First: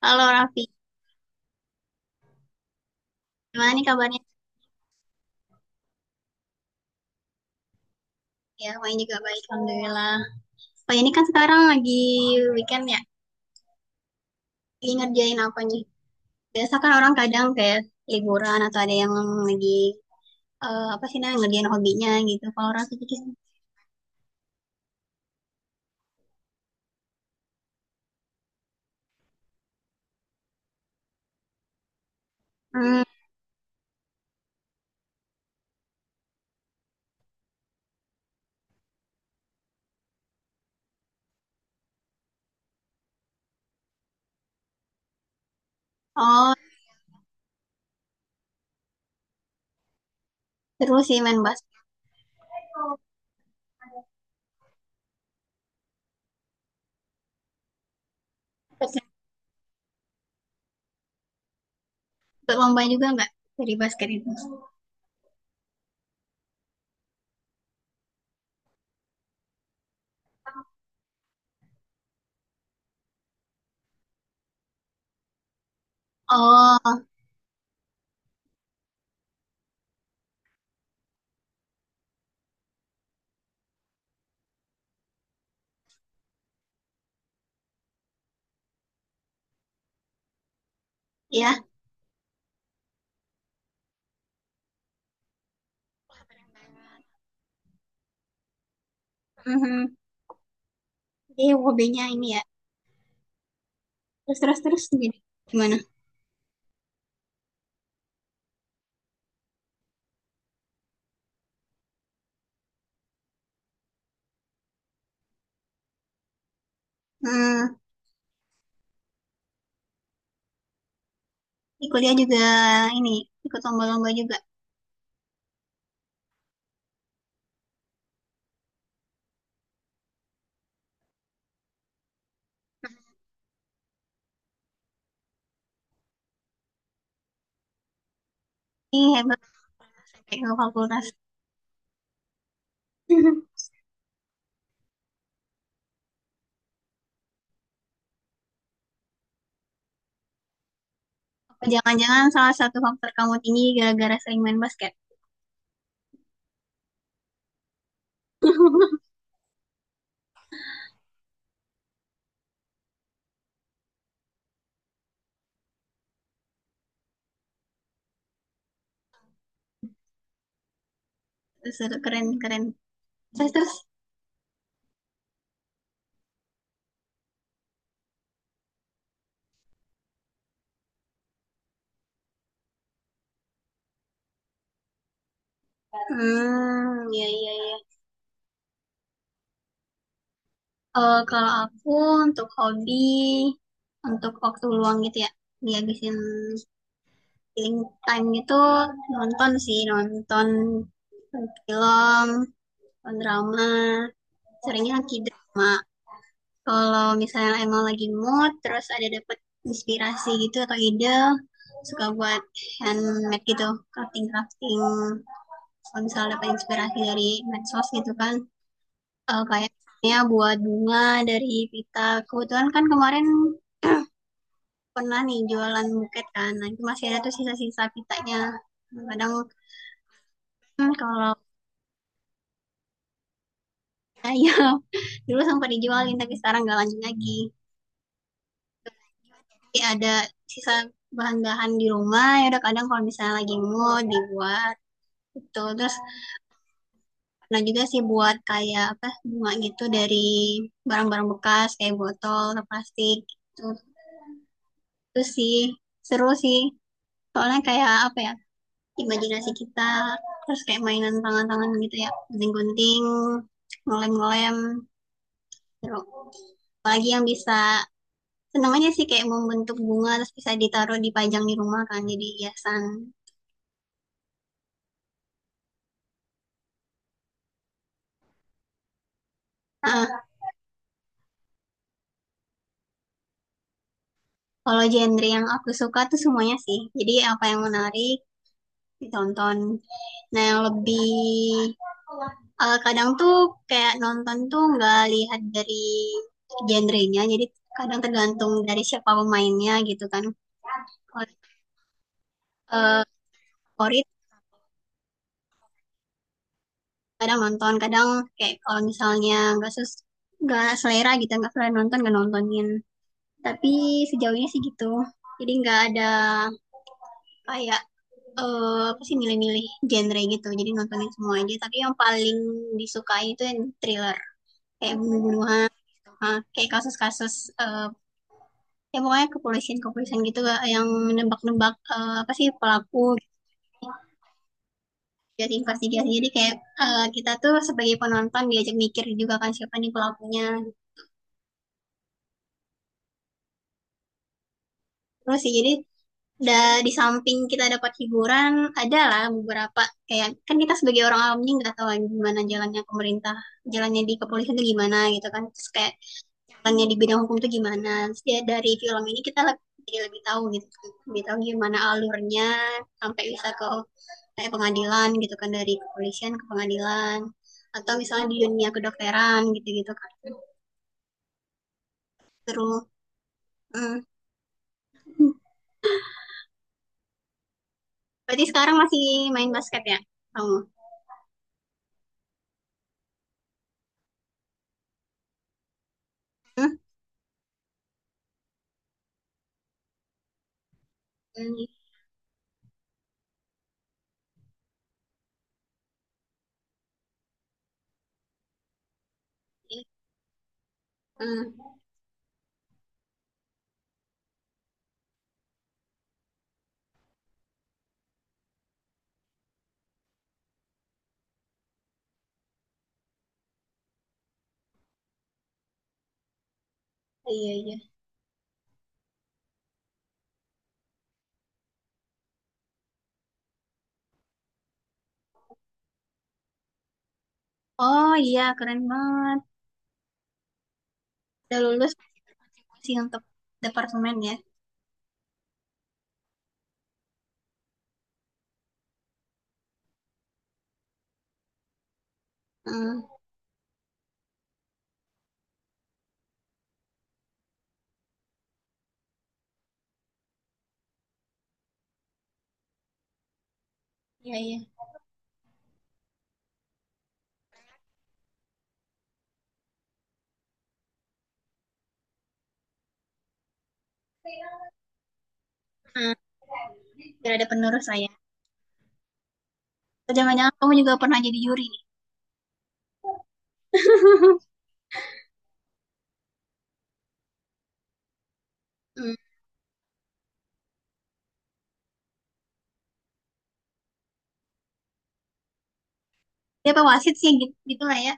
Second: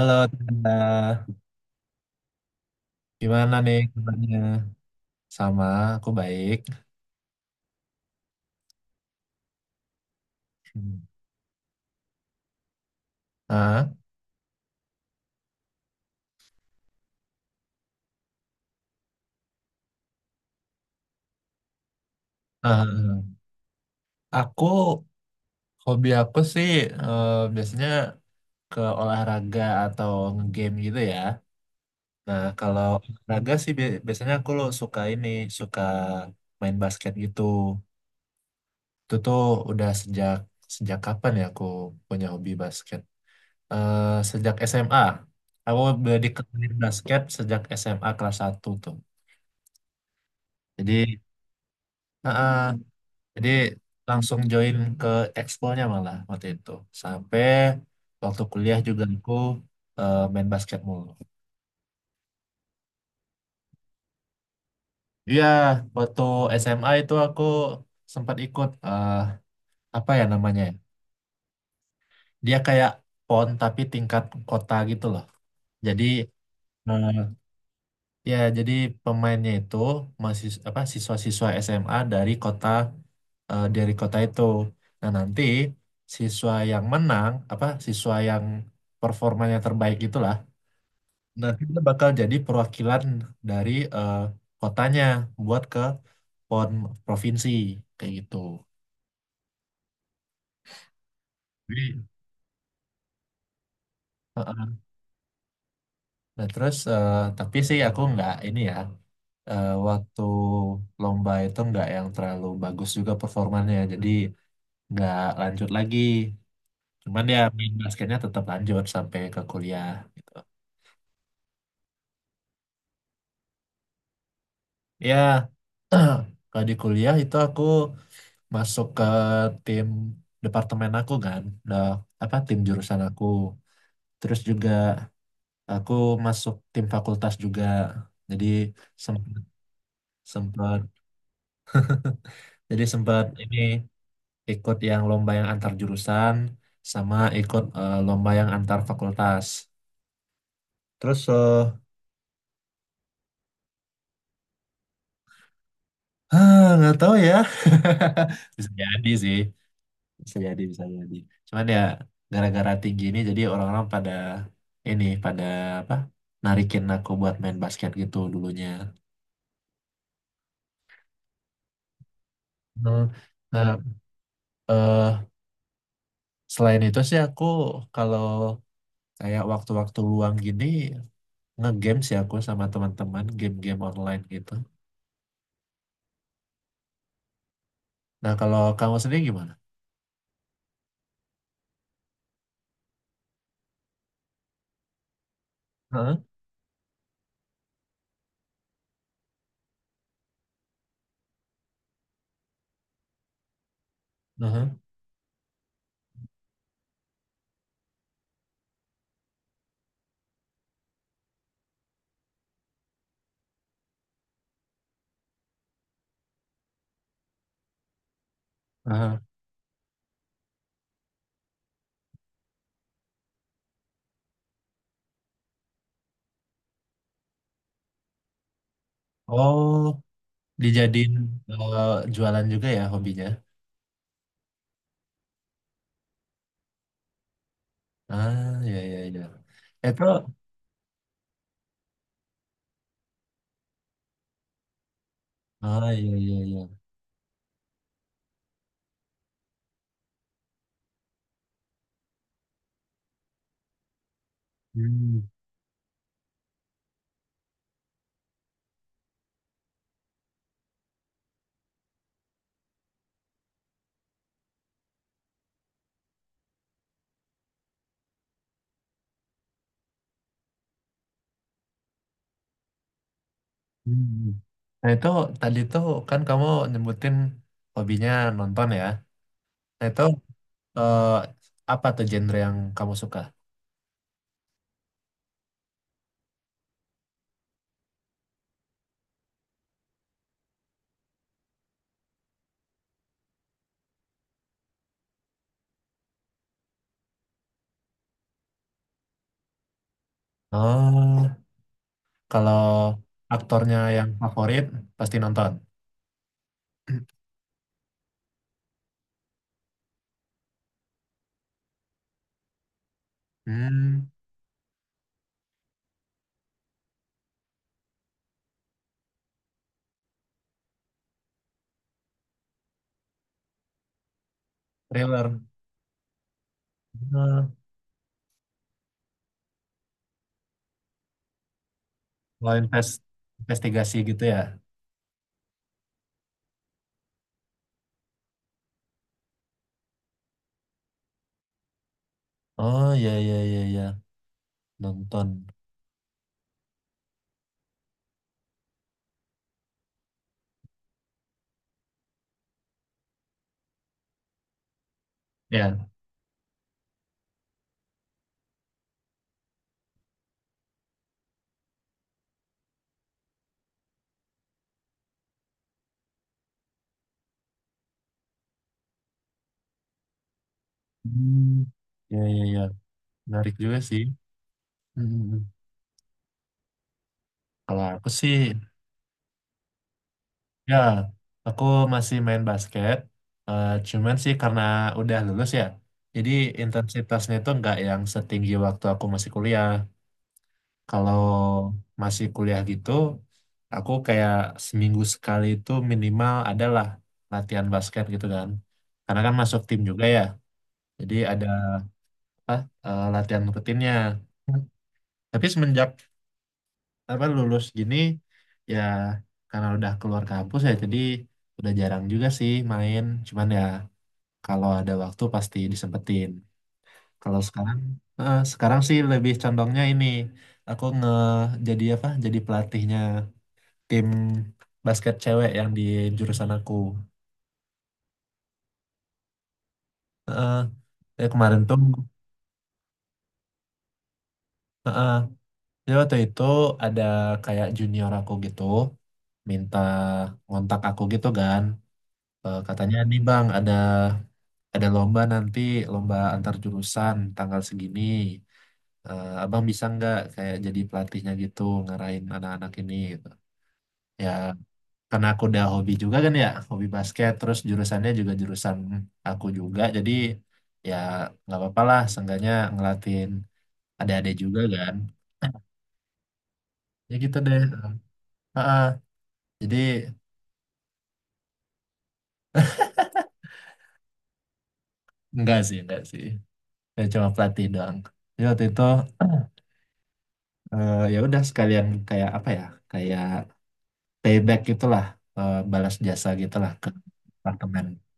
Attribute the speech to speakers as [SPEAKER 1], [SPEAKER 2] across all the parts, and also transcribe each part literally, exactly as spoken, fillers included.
[SPEAKER 1] Halo Raffi,
[SPEAKER 2] Tanda. Gimana
[SPEAKER 1] gimana
[SPEAKER 2] nih
[SPEAKER 1] nih kabarnya?
[SPEAKER 2] kabarnya? Sama, aku baik.
[SPEAKER 1] Ya, Wahyu juga baik, Alhamdulillah. Wah,
[SPEAKER 2] Hmm.
[SPEAKER 1] ini kan sekarang lagi weekend ya,
[SPEAKER 2] Ah,
[SPEAKER 1] lagi ngerjain apanya? Biasa kan orang kadang kayak liburan atau ada yang lagi, eh, apa sih namanya, ngerjain hobinya gitu. Kalau
[SPEAKER 2] ah,
[SPEAKER 1] Raffi gitu,
[SPEAKER 2] ah. Aku, hobi aku sih eh, biasanya ke olahraga atau nge-game gitu ya. Nah, kalau
[SPEAKER 1] hmm,
[SPEAKER 2] olahraga sih bi- biasanya aku lo suka ini, suka main basket gitu. Itu tuh udah sejak sejak kapan ya aku punya hobi basket? Eh, Sejak S M A. Aku udah
[SPEAKER 1] oh,
[SPEAKER 2] dikenalin basket sejak S M A kelas satu tuh. Jadi
[SPEAKER 1] seru sih main basket.
[SPEAKER 2] Heeh. Jadi langsung join ke eksponya malah waktu itu. Sampai waktu kuliah juga
[SPEAKER 1] Ikut
[SPEAKER 2] aku eh, main basket mulu.
[SPEAKER 1] ikut lomba juga nggak dari basket itu?
[SPEAKER 2] Iya, waktu S M A itu aku sempat ikut eh, apa ya namanya ya? Dia kayak P O N tapi tingkat kota gitu loh. Jadi
[SPEAKER 1] Oh,
[SPEAKER 2] eh, Ya, jadi pemainnya itu masih apa siswa-siswa S M A dari kota eh, dari kota itu. Nah, nanti siswa yang menang apa siswa yang performanya terbaik itulah nanti
[SPEAKER 1] ya.
[SPEAKER 2] dia bakal jadi perwakilan dari eh, kotanya buat ke P O N provinsi kayak gitu.
[SPEAKER 1] Mhm. Jadi
[SPEAKER 2] Jadi,
[SPEAKER 1] hobinya ini ya,
[SPEAKER 2] heeh.
[SPEAKER 1] terus-terus-terus jadi gimana?
[SPEAKER 2] Nah, terus eh, tapi sih aku nggak ini ya eh, waktu lomba itu nggak yang terlalu bagus juga performanya. Jadi nggak lanjut lagi. Cuman ya main
[SPEAKER 1] Hmm,
[SPEAKER 2] basketnya tetap lanjut sampai ke kuliah gitu.
[SPEAKER 1] di kuliah juga ini, ikut lomba-lomba juga.
[SPEAKER 2] Ya, kalau di kuliah itu aku masuk ke tim departemen aku kan, udah apa tim jurusan aku. Terus juga aku masuk tim fakultas juga. Jadi
[SPEAKER 1] Ih, hebat
[SPEAKER 2] sempat
[SPEAKER 1] sampai ke
[SPEAKER 2] sempat
[SPEAKER 1] fakultas.
[SPEAKER 2] jadi sempat ini ikut yang lomba yang antar jurusan sama ikut eh, lomba yang antar fakultas. Terus eh,
[SPEAKER 1] Apa jangan-jangan salah satu faktor kamu tinggi gara-gara sering main basket?
[SPEAKER 2] Ah, nggak tahu ya. Bisa jadi sih. Bisa jadi, bisa jadi. Cuman ya gara-gara tinggi ini jadi orang-orang pada ini pada apa? Narikin aku buat main basket gitu dulunya.
[SPEAKER 1] Terus, terus, keren, keren.
[SPEAKER 2] Hmm.
[SPEAKER 1] Terus, terus.
[SPEAKER 2] Nah, eh selain itu sih aku kalau kayak waktu-waktu luang gini nge-game sih aku sama teman-teman game-game online gitu.
[SPEAKER 1] Hmm, iya, iya, iya.
[SPEAKER 2] Nah, kalau kamu sendiri gimana?
[SPEAKER 1] Eh, kalau aku untuk hobi, untuk waktu luang gitu ya, dihabisin
[SPEAKER 2] Heeh.
[SPEAKER 1] killing time gitu, nonton sih, nonton film, nonton drama,
[SPEAKER 2] Heeh.
[SPEAKER 1] seringnya K-drama. Kalau misalnya emang lagi mood, terus ada dapet inspirasi gitu atau ide, suka buat handmade gitu, crafting crafting. Kalau misalnya dapat inspirasi dari medsos gitu kan,
[SPEAKER 2] Heeh.
[SPEAKER 1] eh, kayaknya buat bunga dari pita. Kebetulan kan kemarin pernah nih jualan buket kan, nah itu masih ada tuh sisa-sisa pitanya. Kadang
[SPEAKER 2] Oh,
[SPEAKER 1] hmm,
[SPEAKER 2] dijadiin
[SPEAKER 1] kalau
[SPEAKER 2] eh, jualan juga ya hobinya?
[SPEAKER 1] saya dulu sempat dijualin tapi sekarang nggak lanjut lagi.
[SPEAKER 2] Ah, iya, iya, iya. Itu,
[SPEAKER 1] Ada sisa bahan-bahan di rumah, ya udah, kadang kalau misalnya lagi mood dibuat itu.
[SPEAKER 2] ah,
[SPEAKER 1] Terus
[SPEAKER 2] iya, iya, iya.
[SPEAKER 1] pernah juga sih buat kayak apa bunga gitu dari barang-barang bekas kayak botol atau plastik gitu. Itu
[SPEAKER 2] Hmm,
[SPEAKER 1] sih seru sih, soalnya kayak apa ya, imajinasi kita, terus kayak mainan tangan-tangan gitu ya, gunting-gunting, ngelem-ngelem, seru. Apalagi yang bisa, seneng aja sih kayak membentuk bunga terus bisa ditaruh dipajang di rumah, kan jadi hiasan.
[SPEAKER 2] hmm, hmm. Nah, itu tadi tuh kan kamu nyebutin hobinya nonton ya. Nah, itu
[SPEAKER 1] Ah,
[SPEAKER 2] eh, apa tuh genre yang kamu suka?
[SPEAKER 1] kalau genre yang aku suka tuh semuanya sih. Jadi apa yang menarik ditonton. Nah yang lebih eh, kadang tuh kayak nonton tuh nggak lihat dari genrenya. Jadi kadang tergantung dari siapa pemainnya gitu kan. Kalau,
[SPEAKER 2] Oh, kalau
[SPEAKER 1] eh,
[SPEAKER 2] aktornya
[SPEAKER 1] favorit
[SPEAKER 2] yang favorit pasti nonton.
[SPEAKER 1] kadang nonton, kadang kayak kalau misalnya nggak sus nggak selera gitu, nggak selera nonton nggak nontonin. Tapi
[SPEAKER 2] Hmm,
[SPEAKER 1] sejauhnya sih gitu. Jadi nggak ada kayak eh apa sih milih-milih genre gitu jadi nontonin semua aja tapi yang paling disukai itu yang thriller kayak
[SPEAKER 2] thriller.
[SPEAKER 1] bunuh-bunuhan. Ah, kayak kasus-kasus,
[SPEAKER 2] Hmm,
[SPEAKER 1] eh ya pokoknya kepolisian-kepolisian gitu, eh, yang nebak-nebak, eh, apa sih
[SPEAKER 2] kalau
[SPEAKER 1] pelaku.
[SPEAKER 2] inves- investigasi gitu ya.
[SPEAKER 1] Jadi investigasi, jadi kayak eh, kita tuh sebagai penonton diajak mikir juga kan, siapa nih pelakunya.
[SPEAKER 2] Oh, iya, iya, iya, iya. Nonton.
[SPEAKER 1] Terus sih jadi da, di samping kita dapat hiburan, adalah beberapa kayak kan kita sebagai orang awam ini nggak tahu gimana jalannya pemerintah, jalannya di kepolisian itu gimana gitu kan, terus
[SPEAKER 2] Ya.
[SPEAKER 1] kayak jalannya di bidang hukum itu gimana. Terus ya, dari film ini kita lebih, jadi lebih tahu gitu kan. Lebih tahu gimana alurnya sampai bisa ke kayak pengadilan gitu kan, dari kepolisian ke pengadilan atau misalnya di dunia kedokteran gitu-gitu kan.
[SPEAKER 2] Hmm, iya, iya, iya.
[SPEAKER 1] Terus,
[SPEAKER 2] Menarik juga sih.
[SPEAKER 1] hmm.
[SPEAKER 2] Hmm, Kalau aku sih,
[SPEAKER 1] Berarti sekarang masih main basket ya kamu?
[SPEAKER 2] ya, aku masih main basket. Eh, cuman sih karena udah lulus ya, jadi
[SPEAKER 1] Hmm?
[SPEAKER 2] intensitasnya itu nggak yang setinggi waktu aku masih kuliah. Kalau
[SPEAKER 1] Hmm.
[SPEAKER 2] masih kuliah gitu, aku kayak seminggu sekali itu minimal adalah latihan basket gitu kan. Karena kan masuk tim juga ya, jadi ada
[SPEAKER 1] Hmm.
[SPEAKER 2] apa eh, latihan rutinnya. Tapi semenjak apa lulus gini ya karena udah keluar kampus ya jadi udah jarang juga sih main, cuman ya kalau ada waktu pasti disempetin. Kalau
[SPEAKER 1] Iya, iya.
[SPEAKER 2] sekarang eh, sekarang sih lebih condongnya ini, aku nge jadi apa jadi pelatihnya tim basket cewek yang di jurusan aku.
[SPEAKER 1] Oh iya, keren banget.
[SPEAKER 2] Heeh, ya
[SPEAKER 1] Udah
[SPEAKER 2] kemarin tuh,
[SPEAKER 1] lulus sih untuk departemen ya.
[SPEAKER 2] heeh, ya waktu itu ada kayak junior aku gitu minta ngontak aku gitu kan. Eh, katanya
[SPEAKER 1] Hmm,
[SPEAKER 2] nih, bang, ada ada lomba nanti, lomba antar jurusan tanggal segini. Eh, abang bisa nggak kayak jadi pelatihnya gitu ngarahin anak-anak ini gitu ya.
[SPEAKER 1] iya, iya.
[SPEAKER 2] Karena aku udah hobi juga kan ya hobi basket terus jurusannya juga jurusan aku juga, jadi ya nggak apa-apa lah seenggaknya ngelatin adik-adik juga kan,
[SPEAKER 1] Hmm,
[SPEAKER 2] ya
[SPEAKER 1] tidak
[SPEAKER 2] gitu
[SPEAKER 1] ada
[SPEAKER 2] deh.
[SPEAKER 1] penerus saya.
[SPEAKER 2] Heeh. Jadi
[SPEAKER 1] Atau jangan-jangan kamu juga pernah jadi juri nih.
[SPEAKER 2] enggak sih, enggak sih, ya, cuma pelatih doang. Jadi waktu itu
[SPEAKER 1] Hmm.
[SPEAKER 2] eh, ya udah sekalian kayak apa ya, kayak payback gitulah, eh, balas jasa gitulah
[SPEAKER 1] Ya apa
[SPEAKER 2] ke
[SPEAKER 1] wasit sih gitu, gitu
[SPEAKER 2] apartemen.
[SPEAKER 1] lah ya.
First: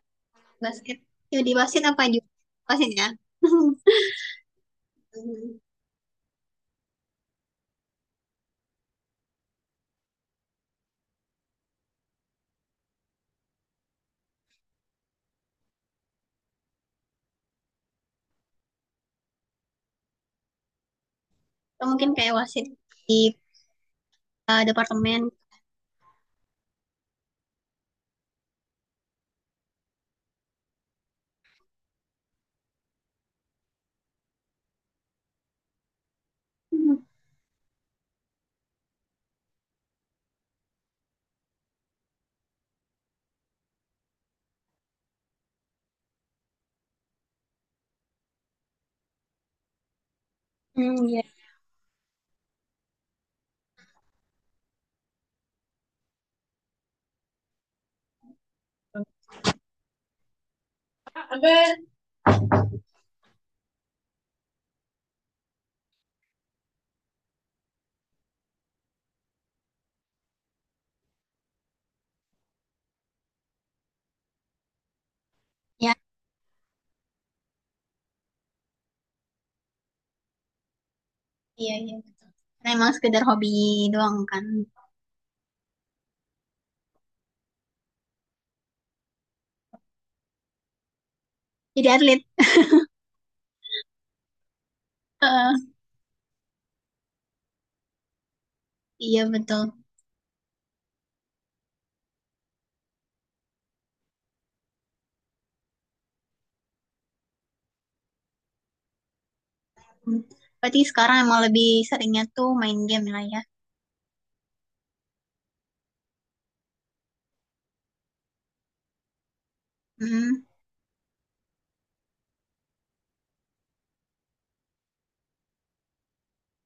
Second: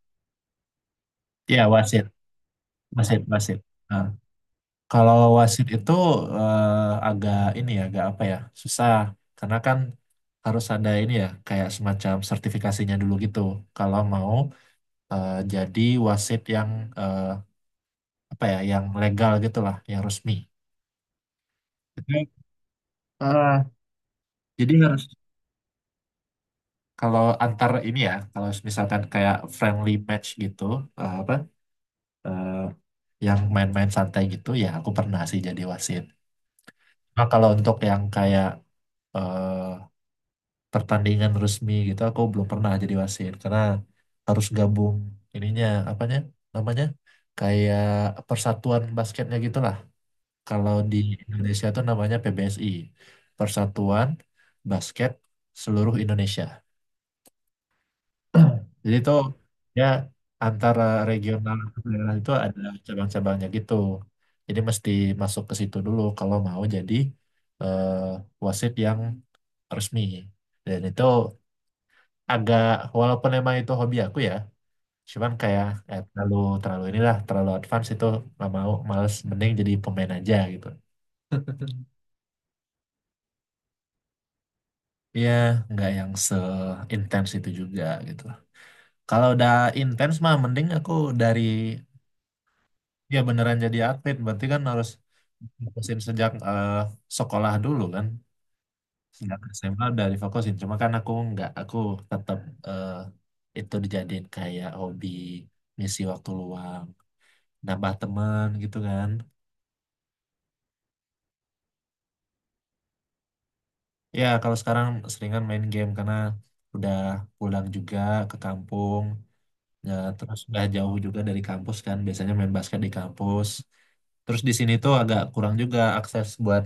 [SPEAKER 1] Basket. Jadi
[SPEAKER 2] Ya,
[SPEAKER 1] wasit apa
[SPEAKER 2] wasit,
[SPEAKER 1] juri? Wasit ya.
[SPEAKER 2] wasit, wasit. Nah, kalau
[SPEAKER 1] Hmm.
[SPEAKER 2] wasit itu eh, agak ini ya, agak apa ya, susah karena kan harus ada ini ya, kayak semacam sertifikasinya dulu gitu. Kalau mau eh, jadi wasit yang eh, apa ya, yang legal gitulah, yang resmi.
[SPEAKER 1] Atau mungkin kayak
[SPEAKER 2] Itu,
[SPEAKER 1] wasit di
[SPEAKER 2] eh,
[SPEAKER 1] uh,
[SPEAKER 2] jadi harus
[SPEAKER 1] departemen.
[SPEAKER 2] kalau antar ini ya, kalau misalkan kayak friendly match gitu, eh, apa? eh, yang main-main santai gitu ya aku pernah sih jadi wasit.
[SPEAKER 1] Hmm,
[SPEAKER 2] Nah, kalau untuk yang kayak eh, pertandingan resmi gitu aku belum pernah jadi wasit karena harus gabung ininya apanya namanya kayak persatuan basketnya gitulah. Kalau
[SPEAKER 1] hmm,
[SPEAKER 2] di
[SPEAKER 1] iya.
[SPEAKER 2] Indonesia tuh namanya P B S I, Persatuan Basket Seluruh Indonesia. Jadi itu ya antara
[SPEAKER 1] Apa?
[SPEAKER 2] regional ke daerah itu ada cabang-cabangnya gitu. Jadi mesti masuk ke situ dulu kalau mau jadi eh, wasit yang resmi. Dan itu agak, walaupun emang itu hobi aku ya, cuman kayak
[SPEAKER 1] Ya,
[SPEAKER 2] eh, terlalu terlalu inilah, terlalu advance itu nggak mau, males, mending jadi pemain aja gitu.
[SPEAKER 1] iya, iya. Betul. Karena emang sekedar hobi doang kan.
[SPEAKER 2] Iya, nggak yang seintens itu juga gitu. Kalau udah intens mah mending aku dari
[SPEAKER 1] Jadi atlet.
[SPEAKER 2] ya beneran jadi atlet, berarti kan harus
[SPEAKER 1] Eh,
[SPEAKER 2] fokusin sejak eh, sekolah dulu kan,
[SPEAKER 1] iya
[SPEAKER 2] sejak
[SPEAKER 1] betul.
[SPEAKER 2] S M A udah difokusin, cuma kan aku nggak, aku tetap eh, itu dijadiin kayak hobi ngisi waktu luang nambah teman gitu kan.
[SPEAKER 1] Hmm. Berarti sekarang emang lebih seringnya tuh main game lah ya.
[SPEAKER 2] Ya kalau sekarang seringan main game karena udah pulang juga ke kampung ya, terus
[SPEAKER 1] Hmm.
[SPEAKER 2] udah jauh juga dari kampus kan, biasanya main basket di kampus, terus di sini tuh agak kurang juga akses buat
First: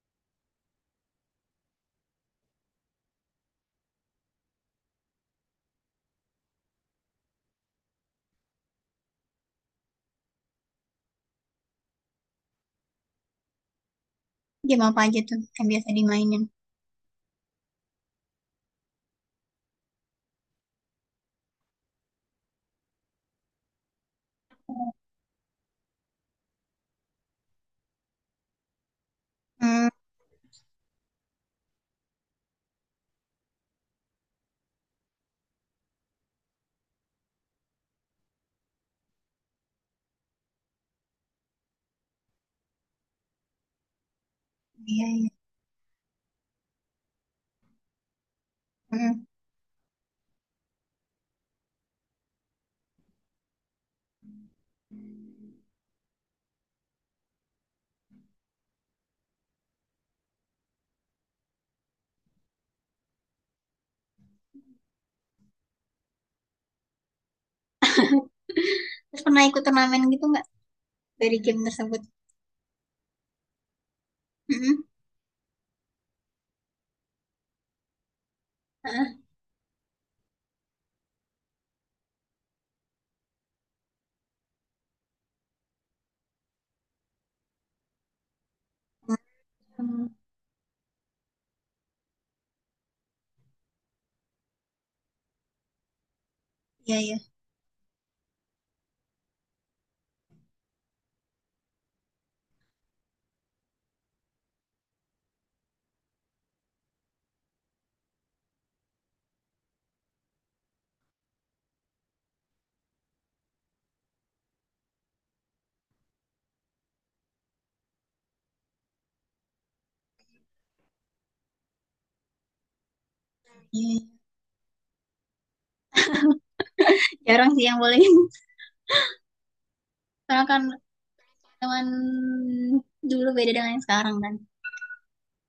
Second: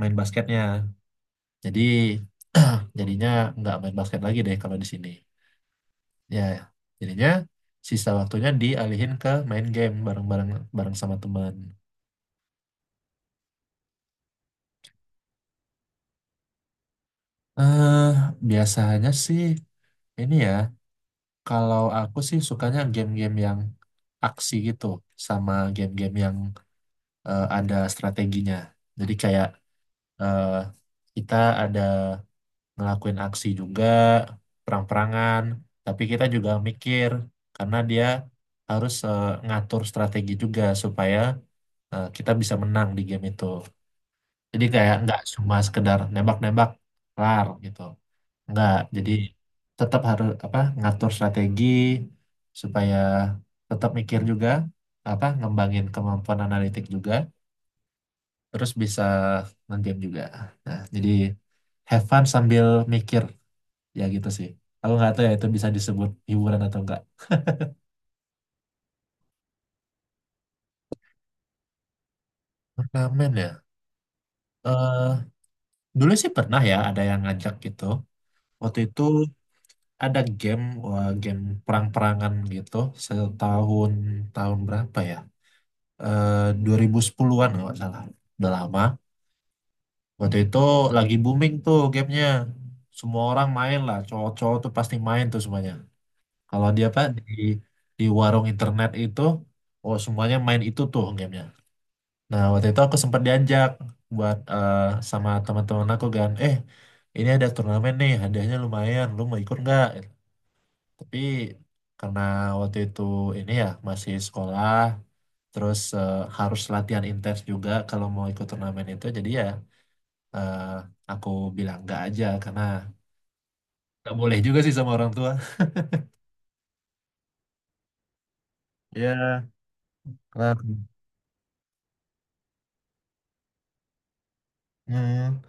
[SPEAKER 2] main basketnya, jadi jadinya nggak main basket lagi deh kalau di sini. Ya, jadinya sisa waktunya dialihin ke main game bareng-bareng bareng sama teman.
[SPEAKER 1] Game apa aja tuh yang biasa dimainin?
[SPEAKER 2] Eh, Biasanya sih ini ya, kalau aku sih sukanya game-game yang aksi gitu sama game-game yang eh, ada strateginya. Jadi kayak
[SPEAKER 1] Hmm.
[SPEAKER 2] eh, kita ada ngelakuin aksi juga, perang-perangan, tapi kita juga mikir karena dia harus eh, ngatur strategi juga supaya eh, kita bisa menang di game itu. Jadi kayak
[SPEAKER 1] Iya,
[SPEAKER 2] nggak
[SPEAKER 1] iya.
[SPEAKER 2] cuma sekedar nembak-nembak kelar gitu. Nggak. Jadi
[SPEAKER 1] Hmm.
[SPEAKER 2] tetap harus apa ngatur strategi supaya tetap mikir juga, apa ngembangin kemampuan analitik juga terus bisa nge-game juga. Nah, jadi have fun sambil mikir, ya gitu sih. Aku nggak tahu ya itu bisa disebut hiburan atau enggak.
[SPEAKER 1] Terus pernah ikut turnamen gitu nggak dari game tersebut?
[SPEAKER 2] Turnamen ya.
[SPEAKER 1] Hmm.
[SPEAKER 2] eh dulu sih pernah ya ada yang ngajak gitu. Waktu itu
[SPEAKER 1] Heeh.
[SPEAKER 2] ada game, wah, game perang-perangan gitu, setahun tahun berapa ya, eh dua ribu sepuluhan-an kalau nggak salah, udah lama.
[SPEAKER 1] Hmm.
[SPEAKER 2] Waktu itu lagi booming tuh gamenya, semua orang main lah, cowok-cowok tuh pasti main tuh semuanya, kalau dia
[SPEAKER 1] Iya,
[SPEAKER 2] apa
[SPEAKER 1] iya.
[SPEAKER 2] di di warung internet itu oh semuanya main itu tuh gamenya. Nah waktu itu aku sempat diajak buat eh, sama teman-teman aku kan, eh ini ada turnamen nih hadiahnya lumayan, lu mau ikut nggak. Tapi karena waktu itu ini ya masih sekolah, terus eh, harus latihan intens juga kalau mau ikut turnamen itu. Jadi ya eh, aku bilang enggak aja karena
[SPEAKER 1] Iya,
[SPEAKER 2] nggak
[SPEAKER 1] iya.
[SPEAKER 2] boleh juga sih sama orang tua.
[SPEAKER 1] Jarang sih yang boleh.
[SPEAKER 2] Ya,
[SPEAKER 1] Karena
[SPEAKER 2] nah,
[SPEAKER 1] kan teman dulu beda dengan yang sekarang kan.
[SPEAKER 2] hmm,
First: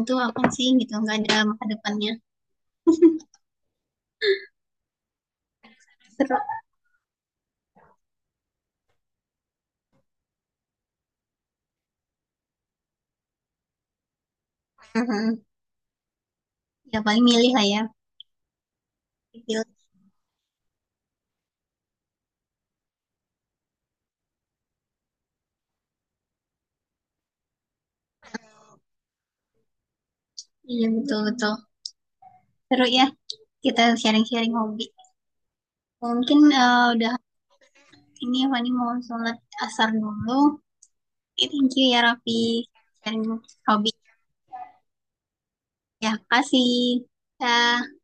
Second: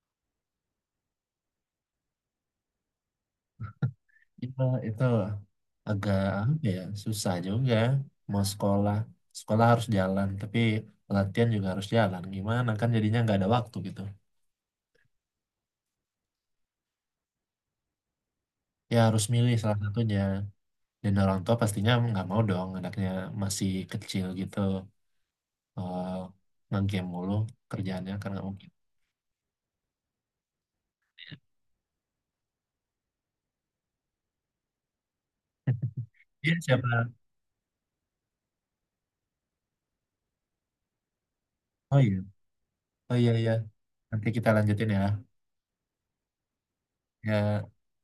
[SPEAKER 1] Itu apa sih gitu, nggak ada masa depannya.
[SPEAKER 2] itu, itu agak
[SPEAKER 1] Seru.
[SPEAKER 2] apa ya susah juga mau sekolah. Sekolah harus jalan, tapi latihan juga harus jalan. Gimana kan jadinya nggak ada waktu gitu.
[SPEAKER 1] Hmm. Ya paling milih lah ya.
[SPEAKER 2] Ya harus milih salah satunya. Dan orang tua pastinya nggak mau dong anaknya masih kecil gitu eh nge-game mulu kerjaannya kan nggak mungkin.
[SPEAKER 1] Iya, betul-betul. Seru ya, kita sharing-sharing hobi. Mungkin
[SPEAKER 2] Iya,
[SPEAKER 1] eh,
[SPEAKER 2] siapa.
[SPEAKER 1] udah. Ini Fani mau sholat asar dulu. Oke, thank you
[SPEAKER 2] Oh
[SPEAKER 1] ya
[SPEAKER 2] iya,
[SPEAKER 1] Raffi.
[SPEAKER 2] oh
[SPEAKER 1] Sharing
[SPEAKER 2] iya, iya,
[SPEAKER 1] hobi.
[SPEAKER 2] nanti kita lanjutin ya,
[SPEAKER 1] Ya, kasih.
[SPEAKER 2] ya.
[SPEAKER 1] Ya.